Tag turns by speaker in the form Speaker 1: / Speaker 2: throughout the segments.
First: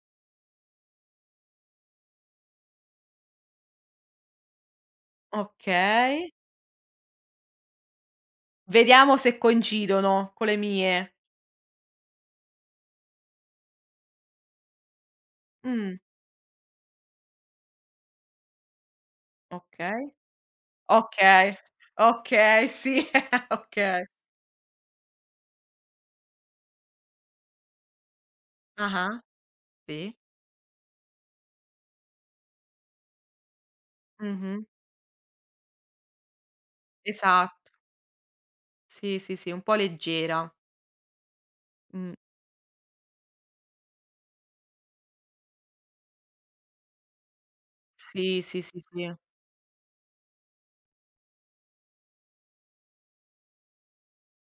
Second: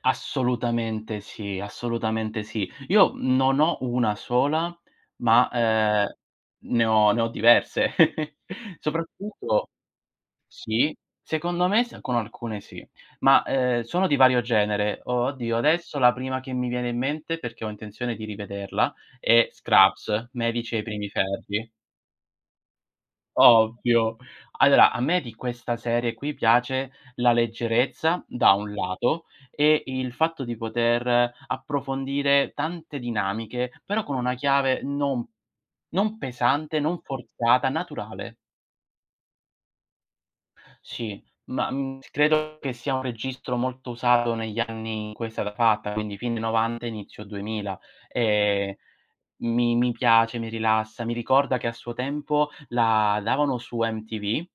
Speaker 1: Assolutamente sì, assolutamente sì. Io non ho 1 sola, ma, eh,
Speaker 2: Okay.
Speaker 1: ne ho ne ho diverse.
Speaker 2: Vediamo se
Speaker 1: Soprattutto
Speaker 2: coincidono, con le
Speaker 1: sì,
Speaker 2: mie.
Speaker 1: secondo me s con alcune sì, ma, ehm, sono di vario genere. O oddio,
Speaker 2: Mh.
Speaker 1: adesso la prima che mi viene in mente, perché ho intenzione di rivederla, è
Speaker 2: Okay.
Speaker 1: Scrubs: medici ai primi
Speaker 2: Okay,
Speaker 1: ferri.
Speaker 2: okay, sì, okay.
Speaker 1: Ovvio. Allora a me di questa serie qui piace la leggerezza, da un
Speaker 2: Ah-ah,
Speaker 1: lato, e il
Speaker 2: sì.
Speaker 1: fatto di poter approfondire tante dinamiche, però con una
Speaker 2: Mh-mh.
Speaker 1: chiave non non pesante, non forzata,
Speaker 2: Esatt
Speaker 1: naturale.
Speaker 2: Sì, sì, sì, un po' leggera.
Speaker 1: Sì, ma, mhmm,
Speaker 2: Mh.
Speaker 1: credo che sia un registro molto usato negli anni in cui è stata fatta, quindi fine '90, inizio 2000.
Speaker 2: Sì, sì,
Speaker 1: E
Speaker 2: sì, sì.
Speaker 1: mi mi piace, mi rilassa, mi ricorda che a suo tempo la davano su MTV.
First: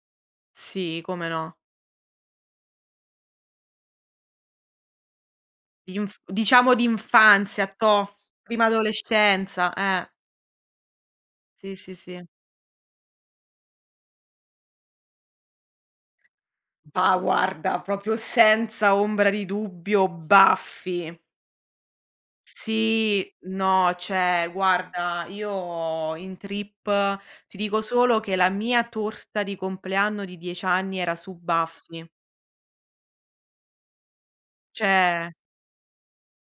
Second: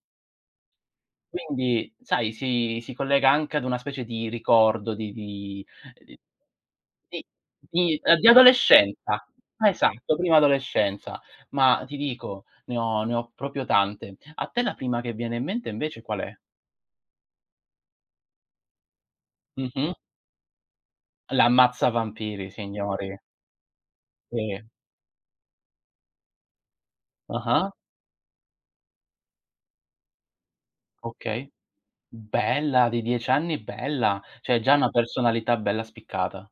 Speaker 2: Sì, come no.
Speaker 1: Quindi sai, si si collega anche ad una specie di ricordo di di
Speaker 2: Di
Speaker 1: di
Speaker 2: inf diciamo di
Speaker 1: di
Speaker 2: infanzia,
Speaker 1: di
Speaker 2: toh,
Speaker 1: di
Speaker 2: prima
Speaker 1: adolescenza.
Speaker 2: adolescenza, eh.
Speaker 1: Esatto, prima adolescenza.
Speaker 2: Sì,
Speaker 1: Ma
Speaker 2: sì,
Speaker 1: ti
Speaker 2: sì.
Speaker 1: dico, ne ho ne ho proprio tante. A te la prima che viene in mente invece qual è?
Speaker 2: Bah guarda, proprio senza ombra di
Speaker 1: Mh-mh.
Speaker 2: dubbio Buffy.
Speaker 1: L'ammazzavampiri, signori.
Speaker 2: Sì, no, cioè
Speaker 1: Sì.
Speaker 2: guarda, io in trip ti
Speaker 1: Ah-ah.
Speaker 2: dico solo che la mia torta di compleanno di 10 anni era su
Speaker 1: Okay.
Speaker 2: Buffy.
Speaker 1: Bella, di 10 anni bella. Cioè già una
Speaker 2: Cioè
Speaker 1: personalità bella spiccata.